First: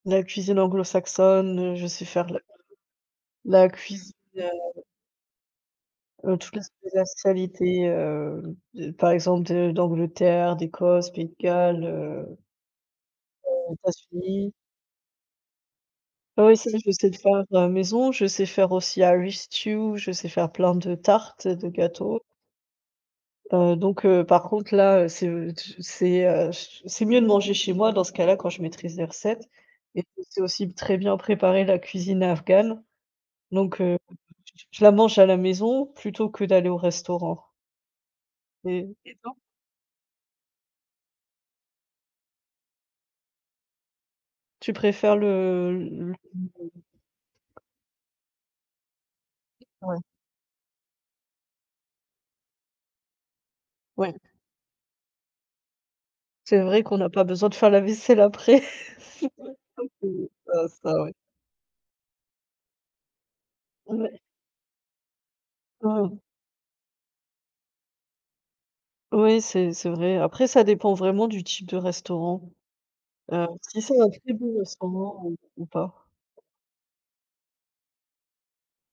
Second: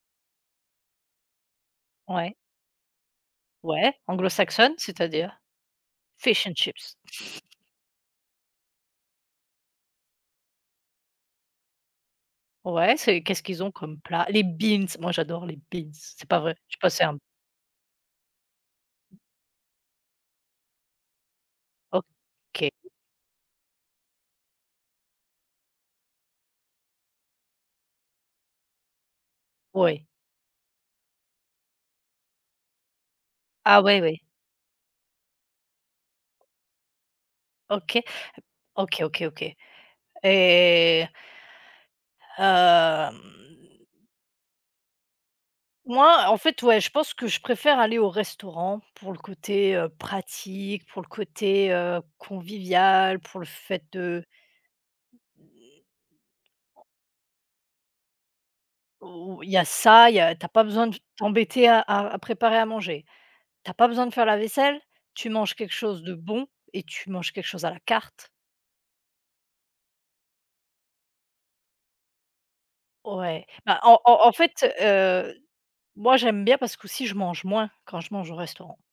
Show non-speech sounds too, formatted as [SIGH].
La cuisine anglo-saxonne, heu, je sais faire de Ouais. la [UNINTELLIGIBLE] la Ouais, cuisine, anglo-saxonne, heu c'est-à-dire? heu, Fish toutes and chips. les spécialités, heu, de par exemple de d'Angleterre, d'Écosse, Pays de Galles, heu Ouais, c'est qu'est-ce qu'ils ont heu, comme plat? Les États-Unis. beans! Moi, j'adore les beans. C'est pas Oui, vrai, ça, je suis je pas sais sér le faire, heu, maison, je sais faire aussi, irish stew, je sais faire plein de tartes et de gâteaux, OK. heu, donc heu, par contre, là, heu, c'est, heu, tu c'est, heu, ch c'est mieux de manger chez moi dans ce cas-là quand je maîtrise les recettes et Oui. puis je sais aussi très bien préparer la cuisine afghane, donc Ah heu, ouais, [UNINTELLIGIBLE] oui. je la mange à la maison plutôt que d'aller au restaurant OK, et OK, et OK, toi? OK et hem Tu préfères le le moi, en fait, ouais, je pense que je [UNINTELLIGIBLE] préfère aller au restaurant pour le côté, heu, Ouais. pratique, pour le côté, heu, convivial, pour le fait Ouais. de C'est vrai qu'on n'a pas besoin de faire la vaisselle après Ou il y a [CHUCKLES] ça, il y [UNINTELLIGIBLE] a tu as pas besoin de ouais. t'embêter à à préparer à manger, tu as pas besoin de Ouais. faire la vaisselle, tu manges quelque chose de Mmh. bon et tu manges quelque chose à la carte. Oui, c'est c'est vrai et après ça dépend vraiment du type de restaurant, Ouais, heu, bah, si en c'est un en en très fait, bon restaurant heu, ou ou pas. moi, j'aime bien parce qu'aussi je mange moins quand je mange au restaurant.